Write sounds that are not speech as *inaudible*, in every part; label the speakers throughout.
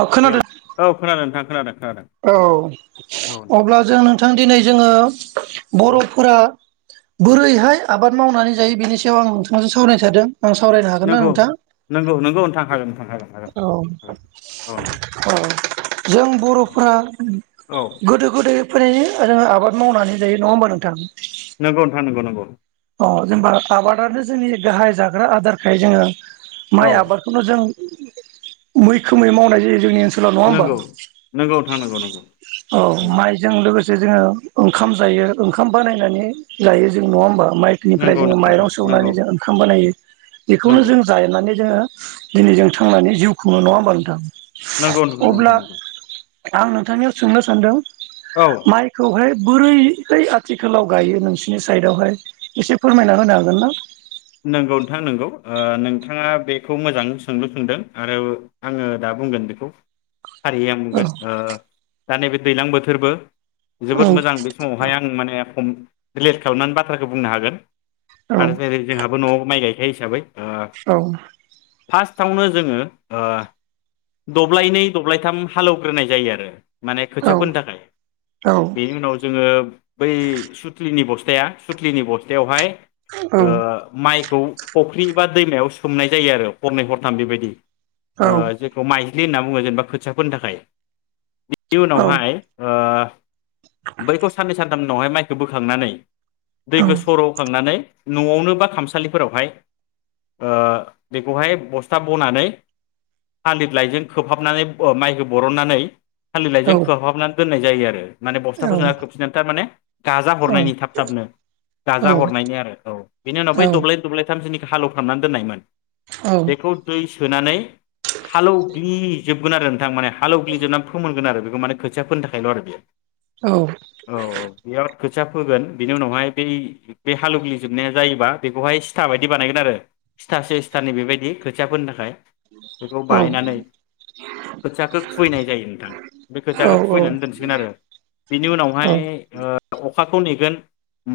Speaker 1: अ
Speaker 2: hello,
Speaker 1: खोनादों
Speaker 2: औ खोनादों नोंथां खोनादों। खोनादों
Speaker 1: औ
Speaker 2: औ नोंथां
Speaker 1: अब्ला जों थां दिनै जोङो
Speaker 2: औ
Speaker 1: बर'फोरा
Speaker 2: औ
Speaker 1: बोरैहाय आबाद मावनानै जायो बेनि सायाव आं नोंथांजों सावराय थादों। आं सावरायनो हागोन ना
Speaker 2: नंगौ
Speaker 1: नोंथां
Speaker 2: नंगौ नंगौ नोंथां हागोन नोंथां हागोन हागोन
Speaker 1: औ
Speaker 2: औ नोंथां
Speaker 1: औ जों बर' फोरा
Speaker 2: औ
Speaker 1: गोदो गोदाय फ्रायनो जोङो आबाद मावनानै जायो नङा होमबा नोंथां।
Speaker 2: नोंगौ नोंथां नोंगौ नोंगौ।
Speaker 1: अ जेनेबा आबादानो जोंनि गाहाय जाग्रा आदारखाय जोङो।
Speaker 2: औ
Speaker 1: माइ आबादखौनो जों मैखोमै मावनाय जायो जोंनि ओनसोल लाव नङा होमबा
Speaker 2: नंगौ नंगौ नोंथां नंगौ
Speaker 1: औ
Speaker 2: नंगौ
Speaker 1: माइजों लोगो सेजोङो ओंखाम जायो। ओंखाम बानायनानै जायो। जों नङा होनबा। माइनिफ्राय
Speaker 2: नंगौ नंगौ
Speaker 1: जोङो माइरं
Speaker 2: नोंथां नंगौ
Speaker 1: सौनानै जों ओंखाम बानायो
Speaker 2: नंगौ
Speaker 1: बेखौनो जों जानानै जोङो दिनै जों थांनानै जिउखौनो नङा होमबा नोंथां।
Speaker 2: नोंगौ नोंगौ
Speaker 1: अब्ला
Speaker 2: नोंथां।
Speaker 1: आं नोंथांनियाव सोंनो सानदों
Speaker 2: औ
Speaker 1: माइखौहाय बोरैहाय आथिखालाव गायो नोंसिरनि साइदआवहाय? एसे फोरमायना होनो हागोन ना?
Speaker 2: नोंगौ नोंथां नोंगौ नोंथाङा बेखौ मोजां सोंलु सोंदों आरो आङो दा बुंगोन बेखौ। फारियै आं
Speaker 1: औ
Speaker 2: बुंगोन ओ दा नैबे दैज्लां बोथोरबो जोबोद मोजां बे समावहाय आं माने खम दिलिट खालामनानै बाथ्राखौ बुंनो हागोन।
Speaker 1: औ
Speaker 2: आरो जेरै जोंहाबो न'आव माइ गायखायो हिसाबै ओ फार्स्टआवनो जोङो ओ दब्लायनै दब्लायथाम हालेवग्रोनाय जायो आरो। माने
Speaker 1: औ
Speaker 2: खोथियाफोरनि थाखाय
Speaker 1: औ
Speaker 2: बेनि उनाव जोङो बै सुथलिनि बस्थ स्थाया सुथलिनि बस्थायावहाय
Speaker 1: औ।
Speaker 2: ओ माइखौ फख्रि बा दैमायाव सोमनाय जायो आरो हरनै हरथाम बेबायदि
Speaker 1: औ
Speaker 2: ओ जेखौ माइ ज्लि होनना बुङो जेनेबा खोथिया फोनो थाखाय। बिनि
Speaker 1: औ
Speaker 2: उनावहाय ओ बैखौ साननै सानथाम उनावहाय माइखौ बोखांनानै दैखौ सर'खांनानै न'आवनो बा खामसालिफोरावहाय ओ बेखौहाय बस्था बनानै थालिर लाइजों खोबहाबनानै माइखौ बरननानै थालिर
Speaker 1: औ
Speaker 2: लाइजों खोबहाबनानै दोननाय जायो आरो माने बस्थाफोरजोंहा खोबसिनानै थारमाने गाजा हरनायनि थाब थाबनो गाजा हरनायनि आरो औ बेनि उनाव बै दब्लाय दब्लायथामसोनि हालेवफामनानै दोननायमोन
Speaker 1: औ
Speaker 2: बेखौ दैस सोनानै हालौग्लिजोबगोन आरो नोंथां माने हालौग्लिजोबनानै फोमोनगोन आरो बेखौ माने खोथिया फोननो थाखायल' आरो बेयो
Speaker 1: औ
Speaker 2: औ औ बियाव खोथिया फोगोन बिनि उनावहाय बै बे हालेवग्लि जोबनाया जायोबा बेखौहाय सिथा बायदि बानायगोन आरो सिथासे सिथानै बेबायदि खोथियाफोनो थाखाय बेखौ
Speaker 1: औ
Speaker 2: बानायायनानै खोथियाखौ खुबैनाय जायो नोंथां बे
Speaker 1: औ
Speaker 2: खोथियाखौ खुबैनानै दोनसिगोन आरो बिनि उनावहाय ओ अखाखौ नेगोन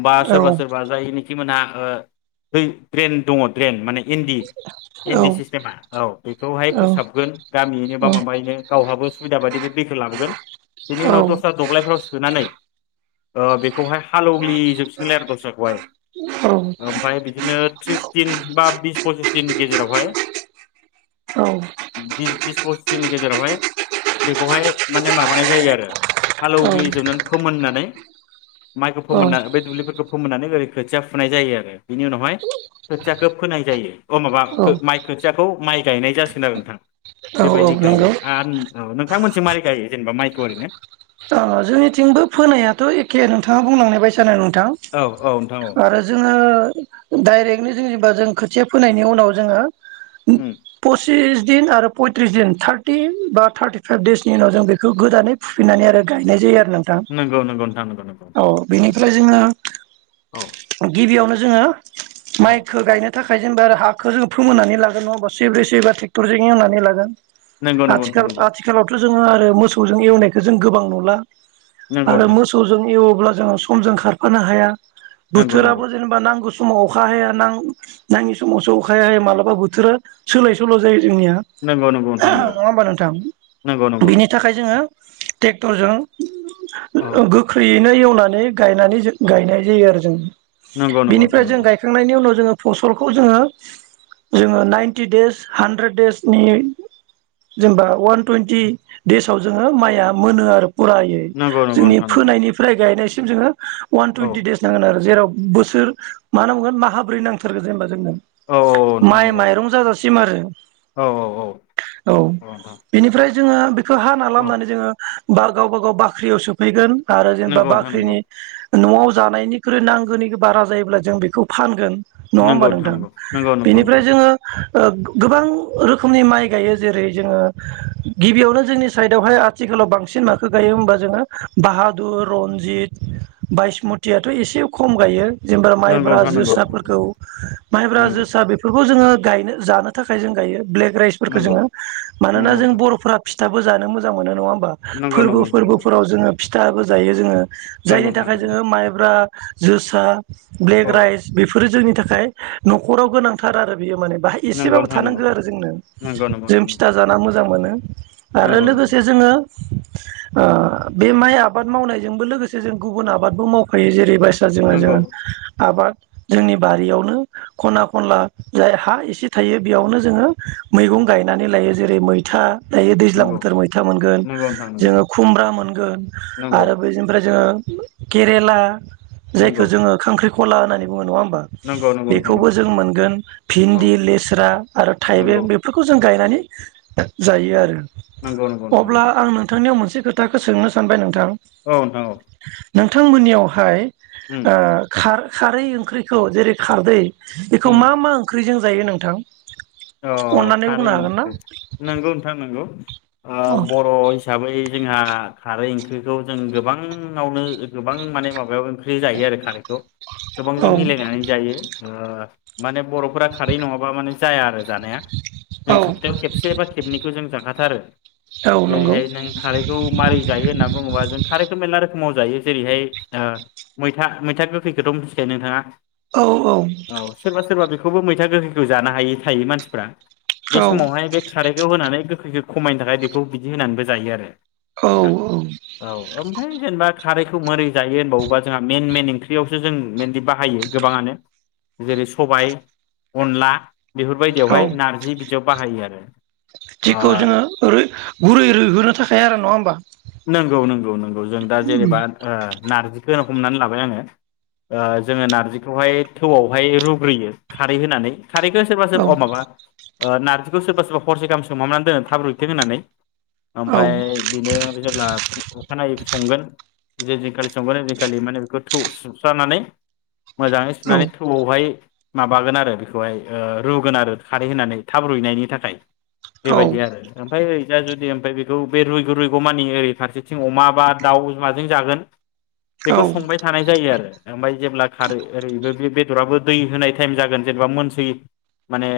Speaker 2: बा सोरबा सोरबा जायनिखि मोनहा ओ बै ड्रेन दङ ड्रेन माने इन्दि इन्दि सिस्टेमा औ बेखौहाय फोसाबगोन गामियैनो बा माबायैनो गावहाबो सुबिदा बायदियै बे दैखौ लाबोगोन बेनि उनाव दस्रा दब्लायफ्राव सोनानै ओ बेखौहाय हालेग्लिजोबसिगोनलाय आरो दस्राखौहाय बिदिनो थ्रिस दिन बा बिस फसिस दिननि गेजेरावहाय बि बिस फस दिननि गेजेरावहाय बेखौहाय माने मा माबानाय जायो आरो हालौवग्लि जोबनानै फोमोननानै माइखौ फोमोनना बे दुब्लिफोरखौ फोमोननानै ओरै खोथिया फुनाय जायो आरो बिनि उनावहाय खोथियाखौ फोनाय जायो। अ माबा खो
Speaker 1: औ
Speaker 2: माइ खोथियाखौ माइ गायनाय जासिगोन आरो नोंथां बेबायदि गायो
Speaker 1: नंगौ
Speaker 2: आन औ नों नोंथांमोनसिं माइखौ गायो जेनेबा माइखौ ओरैनो
Speaker 1: ओ जोंनिथिंबो फोनायाथ' एखे नोंथाङा बुंलांनाय बायसानो नों थां
Speaker 2: औ औ नोंथां औ
Speaker 1: आरो जोङो डाइरेक्टलि जेनेबा जों खोथिया फोनायनि उनाव जोङो ओम पस सिस दिन आरो पयथ्रिस दिन थार्टिन बा थार्टिफाइभ देइसनि उनाव जों बेखौ गोदानै फुफिननानै आरो गायनाय जायो आ नोंथां
Speaker 2: नंगौ नंगौ नोंथां नंगौ नंगौ
Speaker 1: औ बेनिफ्राय जोङो
Speaker 2: औ
Speaker 1: गिबियावनो जोङो
Speaker 2: औ
Speaker 1: माइखौ गायनो थाख थाखाय जेनबा आरो हाखौ जों फोमोननानै लागोन नङाहोमबा सैब्रै सैबा ट्रेक्टरजों एवनानै लागोन।
Speaker 2: नंगौ नंगौ नोंथां
Speaker 1: आथिखाल
Speaker 2: नंगौ
Speaker 1: आथिखालावथ' जों जों आरो मोसौजों एवनायखो जों गोबां नु मोनला।
Speaker 2: नंगौ
Speaker 1: आरो
Speaker 2: नोंथां
Speaker 1: मोसौजों एव अब्ला जोङो समजों खारफानो हाया।
Speaker 2: नंगौ नंगौ
Speaker 1: बोथोराबो जेनेबा नांगौ स समाव अखा हाया ना नाङि समावसो अखा हाया मालाबा बोथोरा सोलाय सोल' जायो। जोंनिया
Speaker 2: नंगौ
Speaker 1: *unintelligible* नङा होमबा नोंथां
Speaker 2: नंगौ नोंथां नंगौ
Speaker 1: बिनि थाखाय जोङो टेक थ'
Speaker 2: औ
Speaker 1: जों गोख्रैयैनो एव फोनानै गायनानै जों गायनाय जायो आरो जों।
Speaker 2: नंगौ नंगौ नोंथां
Speaker 1: बिनिफ्राय जों गायखांनायनि उनाव जोङो फसलखौ जोङो जोङो नाइन्टि देस हानद्रेद देसनि जेनेबा वान टुइन्टि देसाव जोङो माइया मोनो आरो। फुरायै
Speaker 2: नंगौ नंगौ नंगौ
Speaker 1: जोंनि
Speaker 2: नोंथां नंगौ
Speaker 1: फोनायनिफ्राय गायनाय जोङो। वान
Speaker 2: औ
Speaker 1: टुवेन्टि देस नांगोन आरो जेराव बोसोर मा होनना बुंगोन माहाब्रै नांथारगोन जेनेबा जोंनो।
Speaker 2: औ औ औ नोंथां
Speaker 1: माइ
Speaker 2: नंगौ
Speaker 1: माइरं जावजासिम। सिम आरो।
Speaker 2: औ औ औ
Speaker 1: औ बेनिफ्राय जोङो बे खो हाना
Speaker 2: औ
Speaker 1: लामनानै जोङो बा गावबा गाव बाख्रियाव सोफैगोन। आरो जेनेबा
Speaker 2: नंगौ नोंथां नंगौ
Speaker 1: बाख्रिनि न'आव जानायनिख्रुइ नांगौनि बारा जायोब्ला जों बेखौ फानगोन। नङा होमबा नोंथां
Speaker 2: नंगौ
Speaker 1: बेनिफ्राय
Speaker 2: नोंथां
Speaker 1: जोङो ओ गोबां रोखोमनि माइ गायो जेरै जोङो गिबियावनो जोंनि साइडआवहाय आथिखालाव बांसिन माखो गायो होमबा जोङो बाहादुर, रनजित बायिसमतियाथ' एसे खम गायो। जेनेबा
Speaker 2: नंगौ
Speaker 1: माइब्रा
Speaker 2: नंगौ
Speaker 1: जोसाफोरखौ माइब्रा जोसा बेफोरखौ जोङो गायनो जानो थाखाय जों गायो। ब्लेक राइसफोरखौ
Speaker 2: नंगौ
Speaker 1: जोङो मानोना जों
Speaker 2: नोंथां
Speaker 1: बर'फोरा फिथ फिथाबो जानो मोजां मोनो। औवाम बा
Speaker 2: नंगौ
Speaker 1: फोरबो
Speaker 2: नोंथां नंगौ
Speaker 1: फोरबोफोराव जोङो फिथाबो जायो जोङो। जायनि
Speaker 2: नंगौ
Speaker 1: थाखाय
Speaker 2: नंगौ
Speaker 1: जोङो माइब्रा जोसा ब्लेक राइस बेफोरो जोंनि थाखाय नख'राव गोनांथार आरो बेयो माने बाहाय
Speaker 2: नंगौ नोंथां
Speaker 1: एसेबाबो
Speaker 2: नंगौ
Speaker 1: थानांगो आरो जोंनो
Speaker 2: नंगौ नोंथां नंगौ नोंथां नंगौ औ नंगौ नोंथां नंगौ
Speaker 1: जों फिथा जाना मोजां मोनो। ओ
Speaker 2: नंगौ नंगौ।
Speaker 1: ओङो ओ बे माइ आबाद मावनायजोंबो लोगोसे जों गुबुन आबादबो मावखायो जेरै बायस सा जोङो
Speaker 2: नंगौ
Speaker 1: जोङो आबाद जोंनि बारियावनो खना खनला जाय हा एसे थायो बेयावनो जोङो मैगं गायनानै लायो जेरै मैथा थायो दैज्लां बोथोर
Speaker 2: नंगौ
Speaker 1: बाय मोनगोन
Speaker 2: नंगौ नोंथां
Speaker 1: जों
Speaker 2: नंगौ
Speaker 1: खुमब्रा मोनगोन आरो बेजोनिफ्राय जों केरेला
Speaker 2: नंगौ
Speaker 1: जायखौ जोङो खांख्रिख खला होननानै बुङो नङा होनब बा
Speaker 2: नंगौ नोंथां
Speaker 1: बेखौबो
Speaker 2: नंगौ
Speaker 1: जों मोनगोन
Speaker 2: औ
Speaker 1: भिन्दि, लेस्रा आरो
Speaker 2: नंगौ
Speaker 1: थाइबें बेफोरखौ जों गायनानै जायो आरो
Speaker 2: नंगौ नों
Speaker 1: अब्ला आं नोंथांनियाव मोनस से खोथाखो सोंनो सानबाय नोंथ थां
Speaker 2: औ नोंथां औ
Speaker 1: नोंथांमोननियावहाय
Speaker 2: उम
Speaker 1: ओ खार खारै ओंख्रिखौ जेरै खारदै बेखौ
Speaker 2: उम
Speaker 1: मा मा ओंख्रिजों जायो नोंथां?
Speaker 2: अ
Speaker 1: अननानै बुंनो
Speaker 2: खारै
Speaker 1: हागोन ना?
Speaker 2: नंगौ नोंथां नोंगौ ओ
Speaker 1: औ
Speaker 2: बर' हिसाबै जोंहा खारै ओंख्रिखौ जों गोबाङावनो गोबां माने माबायाव ओंख्रि जायो आरो खारैखौ गोबांजों
Speaker 1: औ
Speaker 2: मिलायनानै जायो। ओ माने बर'फोरा खारै नङाबा माने जाया आरो जानाया जों सप्तायाव खेबसे बा खेबनैखौ जों जाखाथारो
Speaker 1: औ नंगौ
Speaker 2: जेरैहाय नों खारैखौ मारै जायो होननानै बुङोबा फुंआव जायो जेरैहाय ओ मैथा मैथा गोखैखोथ' मिथिखायो नोंथाङा।
Speaker 1: औ औ
Speaker 2: औ सोरबा सोरबा बेखौ खौबो मैथा गोखैखौ जानो हायै थायो मानथि फ्रा बे
Speaker 1: औ
Speaker 2: समावहाय बे खारैखौ होनानै गोखै गोखै खमायनो थाखाय बेखौ बिदि होनानैबो जायो आरो
Speaker 1: औ
Speaker 2: औ ओमफ्राय जेनेबा खारैखौ मोरै जायो होनबावोबा जोंहा मेन मेन ओंख्रियावसो जों मेनलि बाहायो गोबाङानो जेरै सबाय अनला बेफोरबाय बेवहाय नारजि बिदियाव बाहायो आरो ओ
Speaker 1: जिखौ जोङो गुरै रुइहोनो थाखायायो आरो नङा होमबा
Speaker 2: नंगौ नंगौ नंगौ जों दा जेनेबा ओ नारजि नो हमनानै लाबाय आङो ओ जोङो नारजिखौहाय थौआवहाय रुग्रोयो खारै होनानै खारैखो सोरबा
Speaker 1: औ
Speaker 2: सोरा अ माबा ओ नारजिखौ सोरबा सोरबा हरसे गाहाम सोमहाबना दोनो थाबरुयथों होननानै
Speaker 1: औ
Speaker 2: ओमफाय बेनो जेब्ला अखानायै संगोन जे दिनखालि संगोन यैदिनखालि माने बेखौ थौ सुस्रानानै मोजाङै
Speaker 1: औ
Speaker 2: सुनानै थौआवहाय माबागोन आरो बेखौहाय ओ रुगोन आरो खारै होनानै थाब रुइनायनि थाखाय।
Speaker 1: औ
Speaker 2: बेबायदि आरो ओमफ्राय जुदि ओमफ्राय बेखौ बे रुइ रु गमानि ओरै फारसेथिं अमा बा दाउ माजों जागोन
Speaker 1: औ
Speaker 2: बेखौ संबाय थानाय जायो आरो ओमफ्राय जेब्ला खारै ओरैबो बे बेदराबो दै होनाय टाइम जागोन जेनेबा मोनसै माने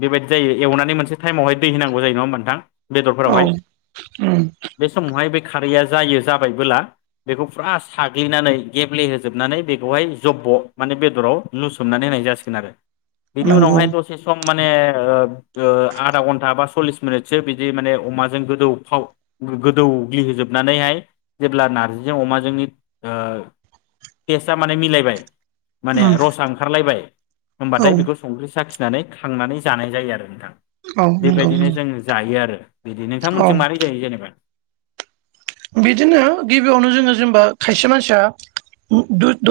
Speaker 2: बेबायदि जायो एवनानै मोनसे टाइमावहाय दै होनांगौ जायो नङा होमबा नोंथां
Speaker 1: औ
Speaker 2: बेदरफोरावहाय
Speaker 1: ओम
Speaker 2: बे समावहाय बे खारैया जायो जाबायबोला बेखौ फुरा साग्लिनानै गेब्लेहोजोबनानै बेखौहाय जब्ब' माने बेदराव लुसोमनानै होनाय जासिगोन आरो बिनि
Speaker 1: नंगौ
Speaker 2: उनावहाय दसे सम माने ओ ओ आधा घन्टा बा सल्लिस मिनिटसो बिदि माने अमाजों गोदौफाव गोदौग्लिहोजोबनानैहाय जेब्ला नार्जिजों अमाजोंनि ओ टेस्टआ माने मिलायबाय माने
Speaker 1: उम
Speaker 2: रसा ओंखारलायबाय
Speaker 1: औ
Speaker 2: होनबाथाय बेखौ संख्रि साखि नानै खांनानै जानाय जायो आरो नोंथां
Speaker 1: औ नंगौ
Speaker 2: बेबायदिनो जों जायो आरो बिदि
Speaker 1: औ
Speaker 2: नोंथांमोनथि मोरै जायो जेनबा
Speaker 1: बिदिनो गिबियावनो जोङो जेनेबा खायसे मानसिया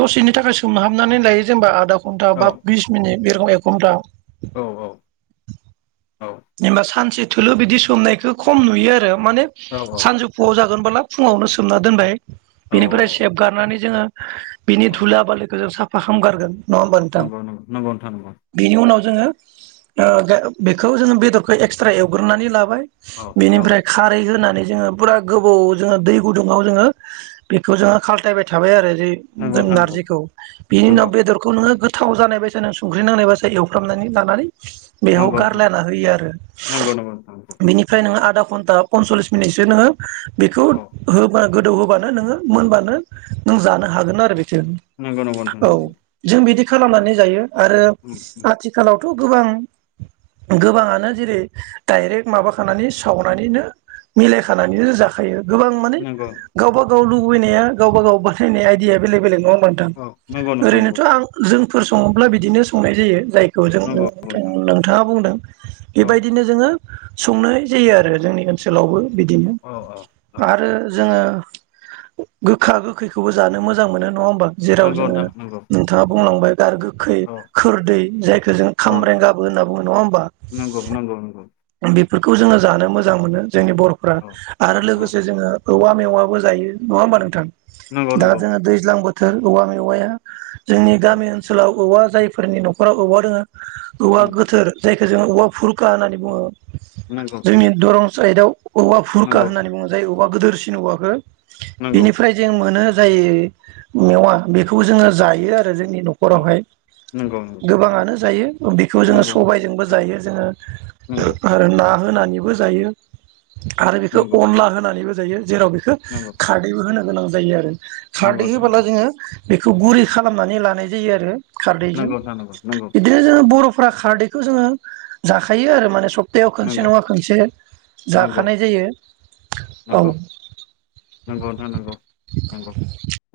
Speaker 1: दसेनि थाखाय सोमहाबनानै लायो जेनेबा आदा घन्टा
Speaker 2: औ
Speaker 1: बा बिस मिनिट बे रखम *unintelligible*
Speaker 2: औ औ
Speaker 1: जेनेबा सानसे थलो बिदि सोमनायखो खम नुयो आरो माने
Speaker 2: औ
Speaker 1: सानजौफुआव जागोन बोला फुङावनो सोमना दोनबाय
Speaker 2: औ
Speaker 1: बेनिफ्राय सेफगारनानै जोङो बिनि
Speaker 2: औ
Speaker 1: धुला बाालिखौ जों साफा खामगारगोन नङा होनबा नोंथां
Speaker 2: नंगौ नंगौ नंगौ नोंथां नंगौ
Speaker 1: बेनि उनाव जोङो ओ गा बेखौ जोङो बेदरखौ एक्सट्रा एवग्रोनानै लाबाय
Speaker 2: औ औ
Speaker 1: बेनिफ्राय खारै होनानै जोङो पुरा गोबाव जोङो दै गुदुंआव जोङो बेखौ जोङो खालथायबाय थाबाय आरो *unintelligible*
Speaker 2: नंगौ
Speaker 1: जों
Speaker 2: नोंथां
Speaker 1: नारजिखौ
Speaker 2: नंगौ
Speaker 1: उनाव थाव जानाय बायसा नो संख्रि नांनाय बायसा एवफ्रामनानै लानानै बेयाव
Speaker 2: नंगौ
Speaker 1: गारलाना होयो आरो
Speaker 2: नंगौ नंगौ नंगौ
Speaker 1: नों आधा घन्टा पन्सलिस मिनिटसो नोङो बेखौ
Speaker 2: औ
Speaker 1: होबानो गोदौ होबानो नोङो मोनबानो नों जानो हागोन आरो बे
Speaker 2: नंगौ नंगौ नोंथां
Speaker 1: औ
Speaker 2: नंगौ
Speaker 1: जों बिदि
Speaker 2: औ
Speaker 1: खालामनानै जायो आरो
Speaker 2: उम उम
Speaker 1: आथिखालाव थ गोबां गोबाङानो जेरै डाइरेक्ट माबाखानानै सावनानैनो मिलायखानानैनो जाखायो गोबां माने
Speaker 2: नंगौ
Speaker 1: गावबागा गाव लुबैनाया गावबा गाव बाथायनाय आइडिया बेलेग बेलग नङा बा नोंथां
Speaker 2: औ नंगौ नोंथां नंगौ
Speaker 1: ओरैनोथ'आं जों फोर सङोब्ला बिदिनो संनाय जायो जाय खौ जों
Speaker 2: नंगौ
Speaker 1: नों
Speaker 2: नंगौ
Speaker 1: थां
Speaker 2: नोंथां
Speaker 1: नोंथाङा बुंदों
Speaker 2: औ
Speaker 1: बेबायदिनो जोङो संनाय जायो आरो जोंनि ओनसोलावबो बिदिनो
Speaker 2: औ औ औ
Speaker 1: आरो जोङो गोखा गोखैखौबो जानो मोजां मोनो नङा होन बा जेराव
Speaker 2: नंगौ
Speaker 1: जोङो
Speaker 2: नोंथां नंगौ
Speaker 1: नोंथाङा बुंलांबाय *unintelligible* खै
Speaker 2: औ
Speaker 1: खोरदै जायखौ जों
Speaker 2: औ
Speaker 1: खामब्रें गाबो होनना बुङो नङा होमबा?
Speaker 2: नंगौ नंगौ नंगौ
Speaker 1: फोरखौ जोङो जानो मोजां मोनो जोंनि बर'फ्रा
Speaker 2: औ
Speaker 1: आरो
Speaker 2: औ
Speaker 1: लोगोसे जोङो औवा मेवाबो जायो नङा होमबा नोंथां?
Speaker 2: नंगौ
Speaker 1: दा
Speaker 2: नंगौ
Speaker 1: जों दैज्लां बोथ थोर औवा मेवाया जोंनि
Speaker 2: औ
Speaker 1: गामि ओनसोलाव औवा जायफोरनि नखराव औवा दोङो औवा
Speaker 2: उम
Speaker 1: गोथोर जायखौ जों औवा भुरखा होननानै बुङो।
Speaker 2: नंगौ
Speaker 1: जोंनि दरं साइदाव अबा फुरखा
Speaker 2: नंगौ
Speaker 1: होननानै बुङो जाय अवा गोदोरसिन औवाखो
Speaker 2: नंगौ
Speaker 1: बेनिफ्राय जों मोनो जाय मेवा बेखौ जोङो जायो आ *unintelligible* जोंनि
Speaker 2: उम
Speaker 1: न'खरावहाय
Speaker 2: नंगौ
Speaker 1: गोबाङानो जायो बेखौ जोङो
Speaker 2: नंगौ
Speaker 1: सबायजोंबो जायो। ओ
Speaker 2: नंगौ
Speaker 1: *unintelligible* आरो ना आ होनानैबो जायो आरो बेखौ
Speaker 2: नंगौ
Speaker 1: अनला होनानैबो जायो। जेराव बेखौ
Speaker 2: नंगौ
Speaker 1: खारदैबो होनो गोनां जायो आरो। खारदै
Speaker 2: नंगौ
Speaker 1: होबोला जोङो बेखौ गुरै खालामनानै लानाय जायो आरो खारदैजों
Speaker 2: नोंथां नंगौ नंगौ
Speaker 1: बिदिनो जोङो बर फ्रा खारदैखौ जोङो जाखायो आरो माने सब थायाव
Speaker 2: नोंथां
Speaker 1: खोनसे
Speaker 2: नंगौ
Speaker 1: नङा खोनसे
Speaker 2: नंगौ
Speaker 1: जाखानाय जायो औ।
Speaker 2: नंगौ नंगौ नोंथां नंगौ नंगौ